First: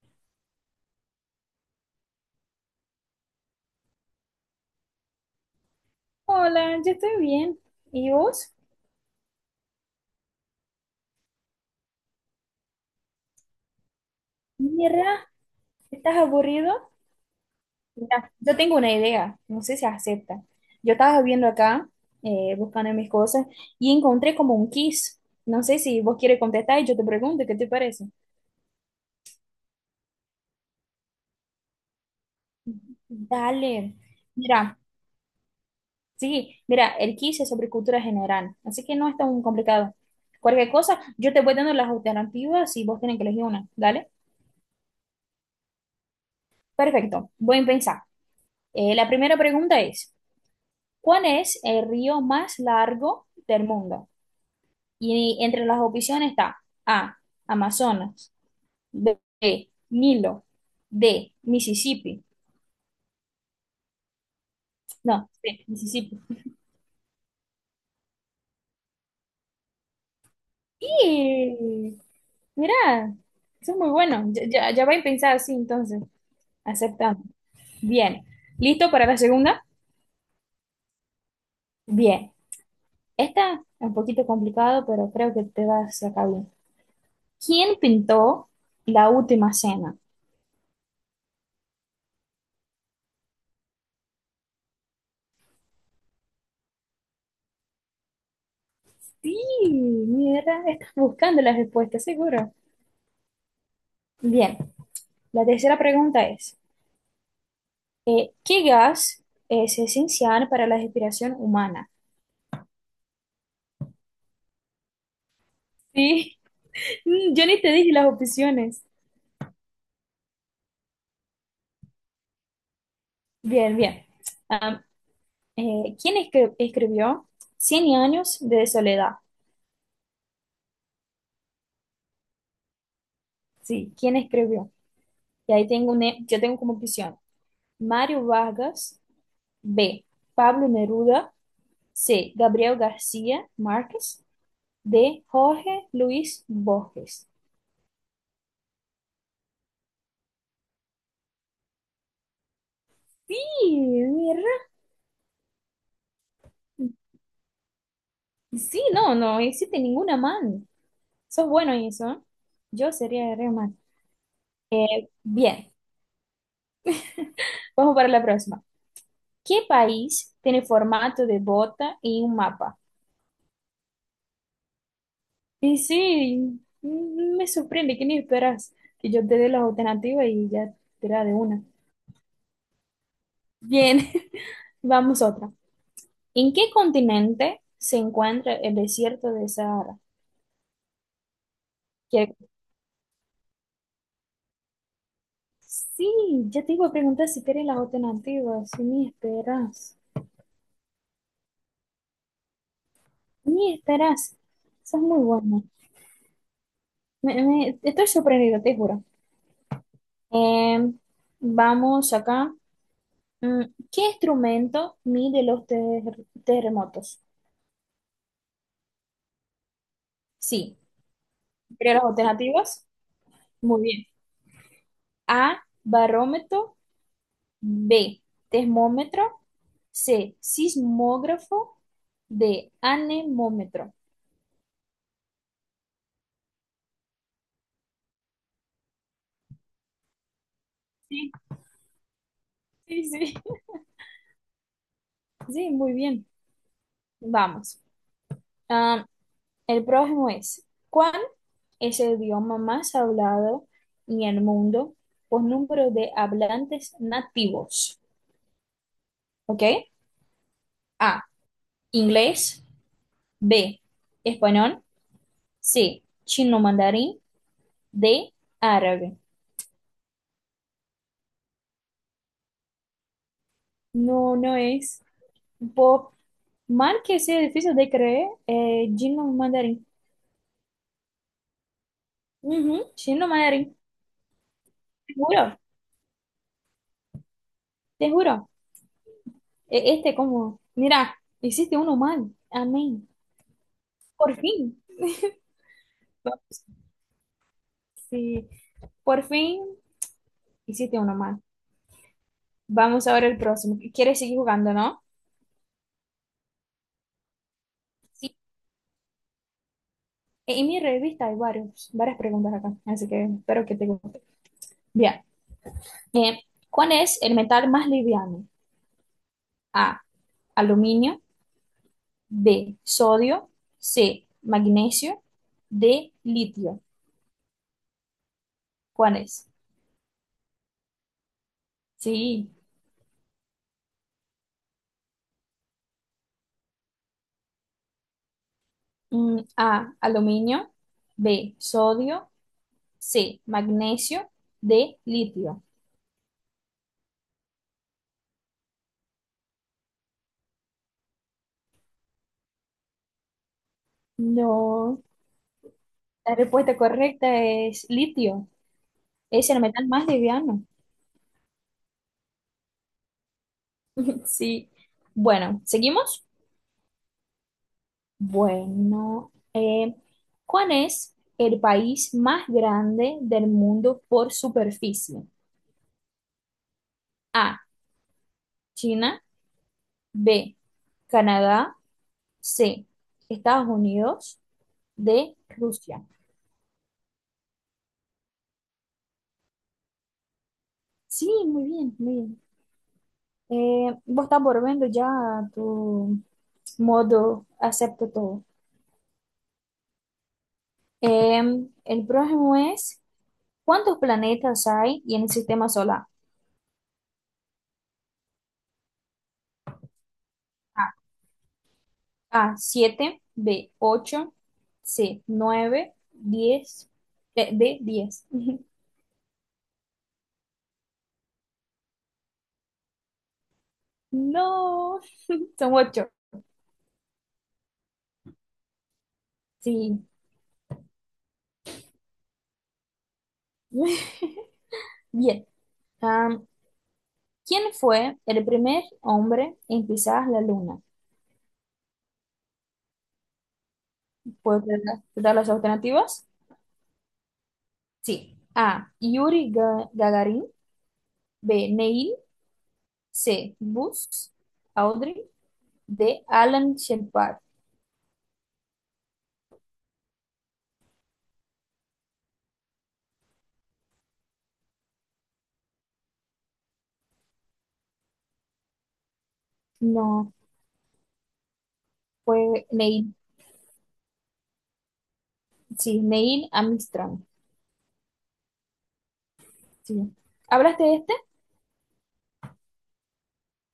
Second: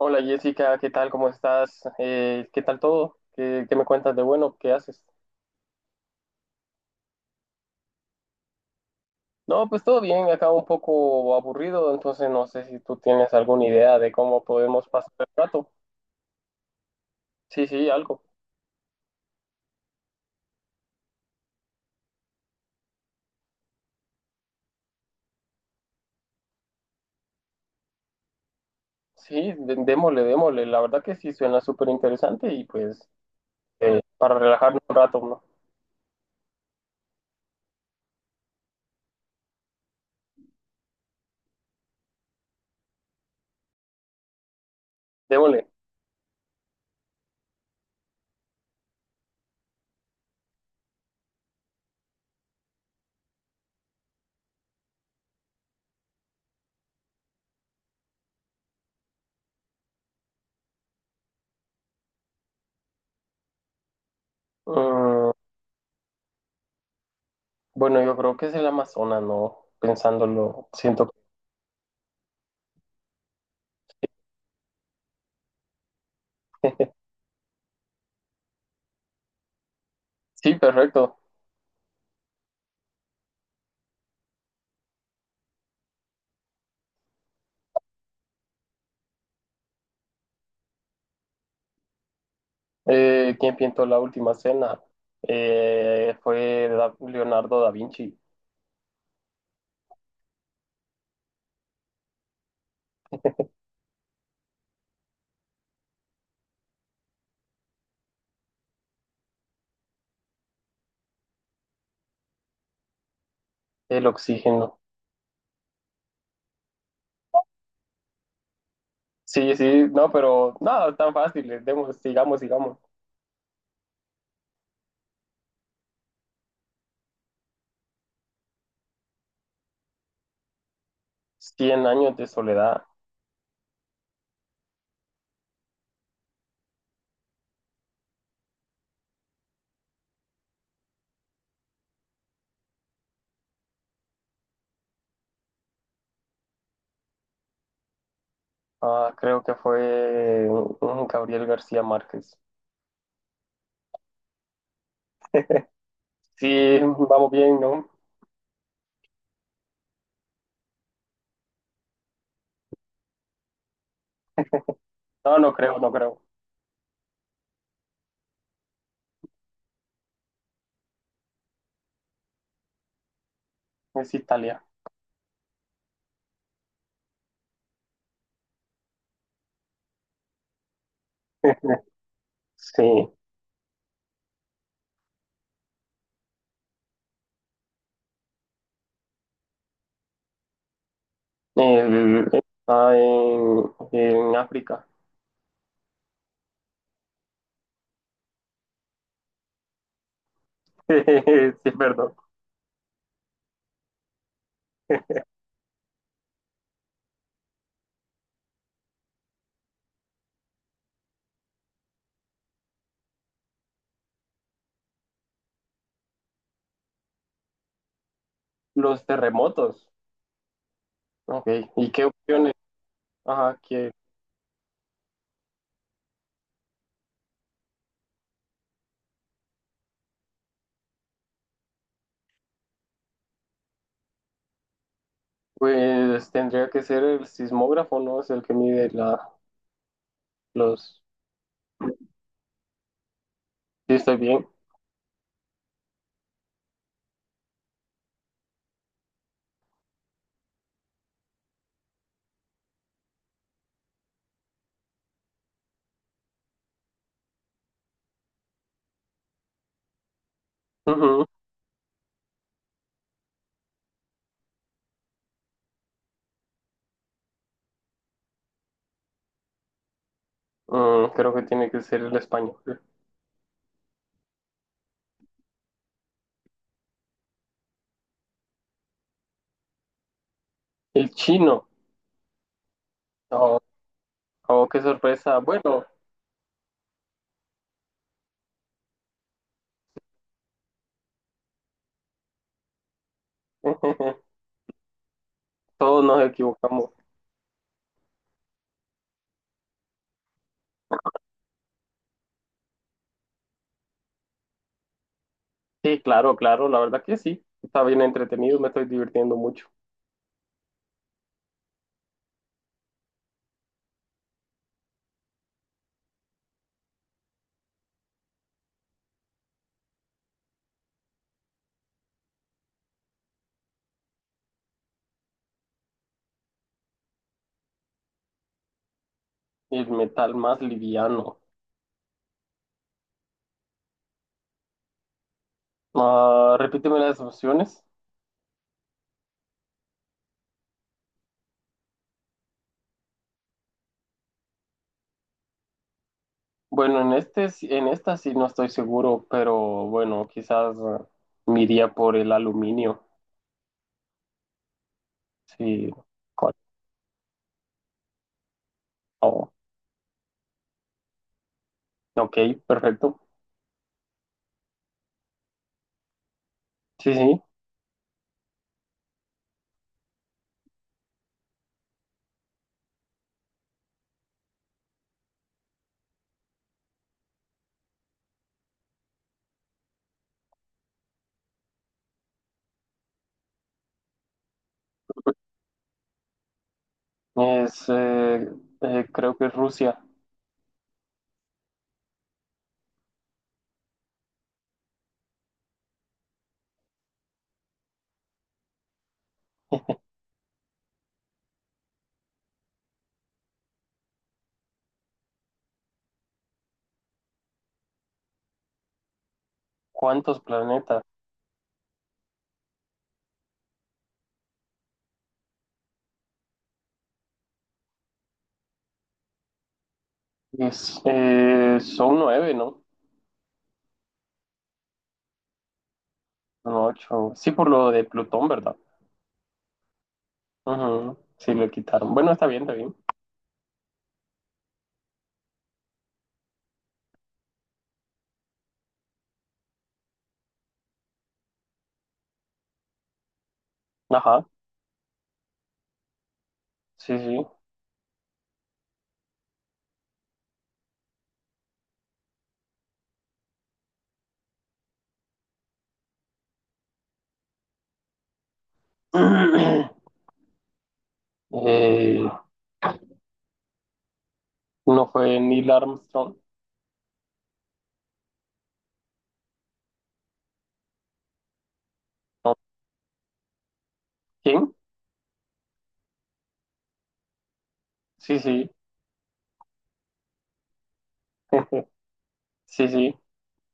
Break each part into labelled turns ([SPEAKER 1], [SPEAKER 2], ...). [SPEAKER 1] Hola Jessica, ¿qué tal? ¿Cómo estás? ¿Qué tal todo? ¿Qué me cuentas de bueno? ¿Qué haces?
[SPEAKER 2] Hola, yo estoy bien. ¿Y vos?
[SPEAKER 1] No, pues todo bien, acá un poco aburrido, entonces no sé si tú tienes alguna idea de cómo podemos pasar
[SPEAKER 2] Mira,
[SPEAKER 1] el rato.
[SPEAKER 2] ¿estás aburrido?
[SPEAKER 1] Sí, sí, algo.
[SPEAKER 2] Mira, yo tengo una idea, no sé si acepta. Yo estaba viendo acá, buscando mis cosas, y encontré como un quiz. No sé si vos quieres contestar y yo te pregunto, ¿qué te parece?
[SPEAKER 1] Sí, démosle, démosle. La verdad que sí suena súper interesante y pues
[SPEAKER 2] Dale.
[SPEAKER 1] para
[SPEAKER 2] Mira,
[SPEAKER 1] relajarnos un rato, ¿no?
[SPEAKER 2] sí, mira, el quiz es sobre cultura general, así que no es tan complicado. Cualquier cosa, yo te voy dando las alternativas y vos tenés que elegir una, ¿dale?
[SPEAKER 1] Démosle.
[SPEAKER 2] Perfecto, voy a pensar. La primera pregunta es: ¿Cuál es el río más largo del mundo? Y entre las opciones está A, Amazonas, B, Nilo, D, Mississippi. No,
[SPEAKER 1] Mm,
[SPEAKER 2] C, Mississippi.
[SPEAKER 1] bueno, yo creo que es el Amazonas, ¿no? Pensándolo, siento.
[SPEAKER 2] Y mira, eso es muy bueno. Ya, ya, ya voy a pensar así, entonces. Aceptamos. Bien. ¿Listo para la segunda?
[SPEAKER 1] Sí, perfecto.
[SPEAKER 2] Bien. Esta es un poquito complicado, pero creo que te vas a sacar bien. ¿Quién pintó la última cena?
[SPEAKER 1] Quien pintó la última cena fue Leonardo da Vinci,
[SPEAKER 2] Sí, mira, estás buscando la respuesta, seguro. Bien, la tercera pregunta es, ¿qué gas es esencial para la respiración humana?
[SPEAKER 1] el oxígeno.
[SPEAKER 2] Sí, yo ni te dije las opciones.
[SPEAKER 1] Sí, sí, no, pero nada, tan fácil, demos, sigamos, sigamos.
[SPEAKER 2] Bien, bien. Am, ¿Quién escribió Cien años de soledad?
[SPEAKER 1] Cien años de soledad,
[SPEAKER 2] Sí, ¿quién escribió? Y ahí tengo un yo tengo como opción Mario Vargas, B, Pablo Neruda, C, Gabriel García Márquez, D, Jorge Luis Borges.
[SPEAKER 1] ah, creo que fue Gabriel García Márquez.
[SPEAKER 2] Sí, mira.
[SPEAKER 1] Sí, vamos bien, ¿no?
[SPEAKER 2] Sí, no, no existe ninguna man. Sos bueno en eso, ¿eh? Yo sería re man.
[SPEAKER 1] No, no
[SPEAKER 2] Bien,
[SPEAKER 1] creo, no creo,
[SPEAKER 2] vamos para la próxima. ¿Qué país tiene formato de bota y un mapa?
[SPEAKER 1] es Italia.
[SPEAKER 2] Y sí, me sorprende que ni esperas que yo te dé las alternativas y ya te da de una.
[SPEAKER 1] Sí,
[SPEAKER 2] Bien, vamos otra. ¿En qué continente se encuentra el desierto de Sahara?
[SPEAKER 1] el-
[SPEAKER 2] Que-
[SPEAKER 1] está en África.
[SPEAKER 2] Sí, ya te iba a preguntar si querés las alternativas, si ni esperas.
[SPEAKER 1] Sí, perdón.
[SPEAKER 2] Y estarás. Eso es muy bueno. Estoy sorprendido, te juro. Eh, Vamos acá. Mm, ¿Qué instrumento mide los terremotos?
[SPEAKER 1] Los terremotos.
[SPEAKER 2] Sí.
[SPEAKER 1] Ok, ¿y
[SPEAKER 2] Pero
[SPEAKER 1] qué
[SPEAKER 2] las
[SPEAKER 1] opciones?
[SPEAKER 2] alternativas.
[SPEAKER 1] Ajá,
[SPEAKER 2] Muy
[SPEAKER 1] que
[SPEAKER 2] bien. A, barómetro. B, termómetro. C, sismógrafo. D, anemómetro.
[SPEAKER 1] pues tendría que ser el sismógrafo, ¿no? Es el que mide la, los...
[SPEAKER 2] Sí, sí, sí.
[SPEAKER 1] Sí, estoy bien.
[SPEAKER 2] Sí, muy bien. Vamos. Ah, el próximo es, ¿cuál es el idioma más hablado en el mundo por número de hablantes nativos? ¿Ok? A,
[SPEAKER 1] Ujú.
[SPEAKER 2] inglés, B, español, C, chino mandarín, D, árabe.
[SPEAKER 1] Mm, creo que tiene que ser el español.
[SPEAKER 2] No, no es. Por mal que sea difícil de creer, chino mandarín.
[SPEAKER 1] El chino.
[SPEAKER 2] Ujú, chino
[SPEAKER 1] Oh,
[SPEAKER 2] mandarín.
[SPEAKER 1] oh, qué
[SPEAKER 2] Te
[SPEAKER 1] sorpresa.
[SPEAKER 2] juro,
[SPEAKER 1] Bueno,
[SPEAKER 2] te juro. Este como, mira, hiciste uno mal. Amén. Por fin.
[SPEAKER 1] todos nos equivocamos.
[SPEAKER 2] Sí, por fin hiciste uno más. Vamos ahora ver el próximo. ¿Quieres seguir jugando, no?
[SPEAKER 1] Sí, claro, claro, la verdad que sí. Está bien
[SPEAKER 2] Sí,
[SPEAKER 1] entretenido, me estoy divirtiendo mucho.
[SPEAKER 2] en mi revista hay varias preguntas acá, así que espero que te guste. Bien. Eh, ¿Cuál es el metal más liviano? A, aluminio, B, sodio, C, magnesio, D, litio. ¿Cuál es?
[SPEAKER 1] El metal más liviano.
[SPEAKER 2] Sí,
[SPEAKER 1] Ah, repíteme las opciones.
[SPEAKER 2] A, aluminio, B, sodio, C, magnesio, D, litio.
[SPEAKER 1] Bueno, en este, en esta sí no estoy seguro, pero bueno, quizás me iría por el aluminio.
[SPEAKER 2] No.
[SPEAKER 1] Sí,
[SPEAKER 2] La respuesta correcta es litio. Es
[SPEAKER 1] Kosovo.
[SPEAKER 2] el metal más liviano.
[SPEAKER 1] Ok, perfecto.
[SPEAKER 2] Sí. Bueno, ¿seguimos?
[SPEAKER 1] Sí, sí,
[SPEAKER 2] Bueno, ¿cuál es el país más grande del mundo por superficie? A, China, B, Canadá, C, Estados Unidos, D, Rusia.
[SPEAKER 1] es, creo que es Rusia.
[SPEAKER 2] Sí, muy bien, muy bien. Vos estás volviendo ya a tu modo, acepto todo. Eh, el próximo es: ¿Cuántos planetas hay en el sistema solar?
[SPEAKER 1] ¿Cuántos
[SPEAKER 2] A,
[SPEAKER 1] planetas?
[SPEAKER 2] 7, B, 8, C, 9, 10, D, 10.
[SPEAKER 1] Es, son nueve, ¿no?
[SPEAKER 2] No, son 8.
[SPEAKER 1] Son ocho. Sí, por lo de Plutón, ¿verdad?
[SPEAKER 2] Sí.
[SPEAKER 1] Ujú, sí, lo quitaron. Bueno, está bien, está bien.
[SPEAKER 2] Bien. Am, ¿Quién fue el primer hombre en pisar la luna?
[SPEAKER 1] Ajá,
[SPEAKER 2] ¿Puedo dar las alternativas?
[SPEAKER 1] sí, sí.
[SPEAKER 2] Sí. A, Yuri Gagarin, B, Neil, C, Buzz, Aldrin, D, Alan Shepard.
[SPEAKER 1] Eh, no fue Neil Armstrong.
[SPEAKER 2] No,
[SPEAKER 1] ¿No?
[SPEAKER 2] fue Neil.
[SPEAKER 1] ¿Quién?
[SPEAKER 2] Sí, Neil Armstrong.
[SPEAKER 1] Sí, sí,
[SPEAKER 2] Sí. ¿Hablaste de este?
[SPEAKER 1] sí, sí.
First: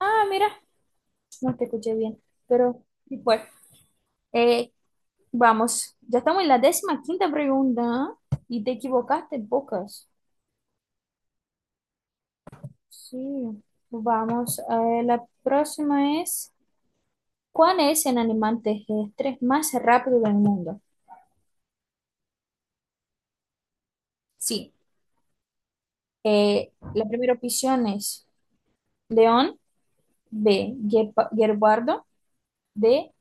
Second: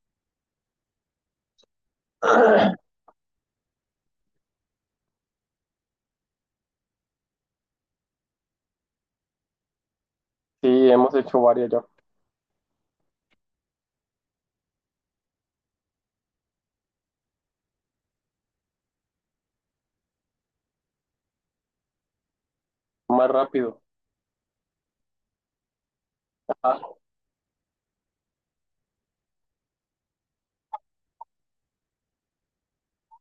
[SPEAKER 2] Ah, mira, no te escuché bien, pero sí fue. Eh, Vamos, ya estamos en la 15.ª pregunta, ¿eh? Y te equivocaste pocas.
[SPEAKER 1] Sí, hemos hecho varias ya.
[SPEAKER 2] Sí, vamos, la próxima es, ¿cuál es el animal terrestre más rápido del mundo?
[SPEAKER 1] Más rápido.
[SPEAKER 2] Sí,
[SPEAKER 1] Ajá,
[SPEAKER 2] la primera opción es león, B, guepardo, D,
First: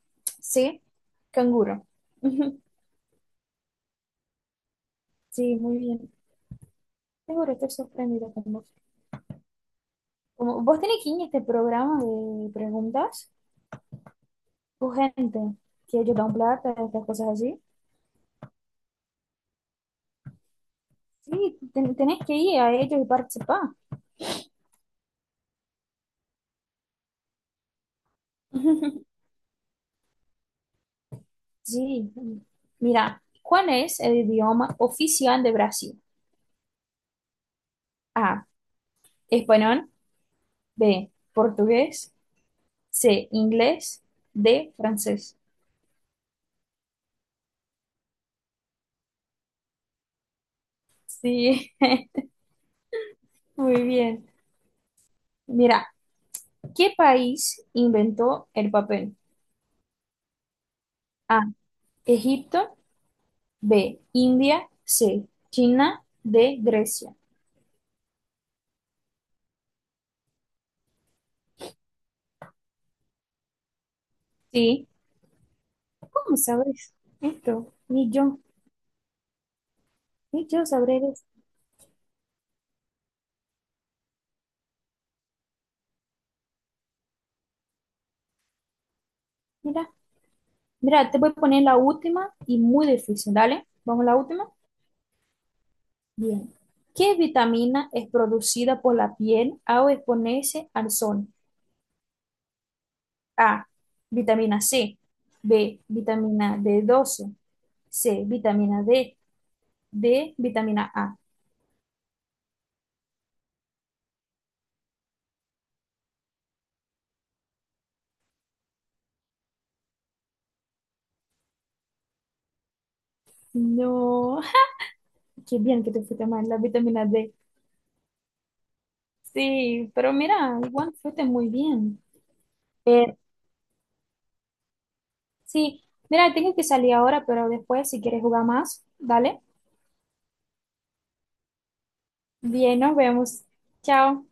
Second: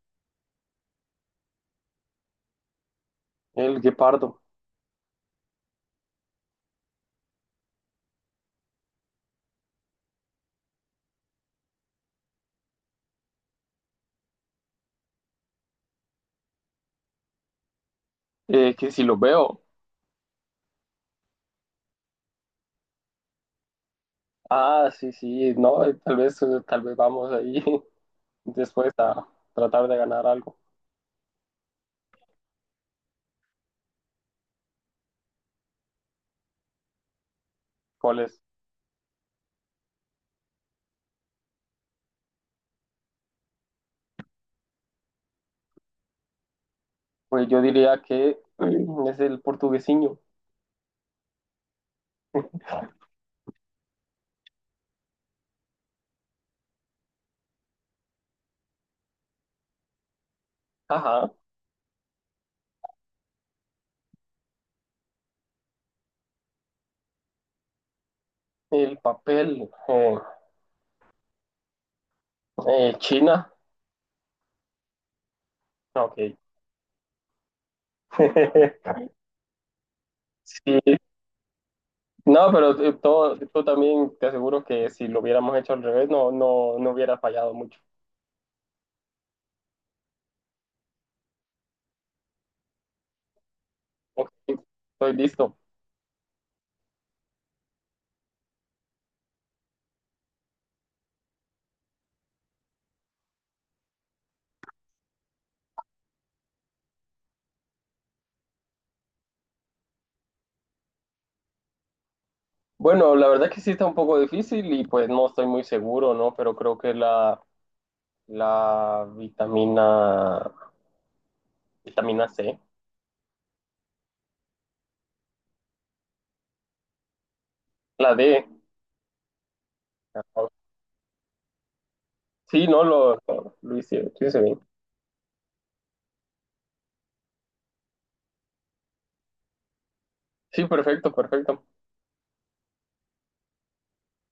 [SPEAKER 2] C, canguro.
[SPEAKER 1] el guepardo.
[SPEAKER 2] Sí, muy bien. Seguro, estoy sorprendida con vos. Como vos tenés que ir a este programa de preguntas tu gente que ellos dan plata, estas cosas así.
[SPEAKER 1] Que si lo veo.
[SPEAKER 2] Sí, tenés que ir a ellos y participar.
[SPEAKER 1] Ah, sí, sí, no, tal vez vamos ahí después a tratar de ganar algo.
[SPEAKER 2] Sí. Mira, ¿cuál es el idioma oficial de Brasil?
[SPEAKER 1] ¿Cuál es?
[SPEAKER 2] A, español, B, portugués, C, inglés, D, francés.
[SPEAKER 1] Pues yo diría que es el portuguesiño.
[SPEAKER 2] Sí, muy bien. Mira, ¿qué país inventó el papel?
[SPEAKER 1] Ajá,
[SPEAKER 2] A, Egipto, B. India. C. China. D. Grecia.
[SPEAKER 1] el papel. China.
[SPEAKER 2] Sí.
[SPEAKER 1] Ok.
[SPEAKER 2] ¿Cómo sabes esto? Ni yo. Ni yo
[SPEAKER 1] Sí,
[SPEAKER 2] sabré de esto.
[SPEAKER 1] no, pero todo, tú también te aseguro que si lo hubiéramos hecho al revés, no, no, no hubiera fallado mucho.
[SPEAKER 2] Mira. Mira, te voy a poner la última y muy difícil. Dale. Vamos a la
[SPEAKER 1] Ok,
[SPEAKER 2] última.
[SPEAKER 1] estoy listo.
[SPEAKER 2] Bien. ¿Qué vitamina es producida por la piel al exponerse al sol? A. Vitamina C. B. Vitamina d 12. C. Vitamina D. D. Vitamina A.
[SPEAKER 1] Bueno, la verdad que sí está un poco difícil y pues no estoy muy seguro, ¿no? Pero creo que la vitamina, vitamina C,
[SPEAKER 2] No. Qué bien que te fuiste mal. La vitamina D.
[SPEAKER 1] la D.
[SPEAKER 2] Sí, pero
[SPEAKER 1] Ah,
[SPEAKER 2] mira, igual fuiste muy bien.
[SPEAKER 1] sí, no,
[SPEAKER 2] Eh,
[SPEAKER 1] lo hice, lo hice bien.
[SPEAKER 2] sí, mira, tengo que salir ahora, pero después si quieres jugar más, dale.
[SPEAKER 1] Sí, perfecto, perfecto.
[SPEAKER 2] Bien, nos vemos. Chao.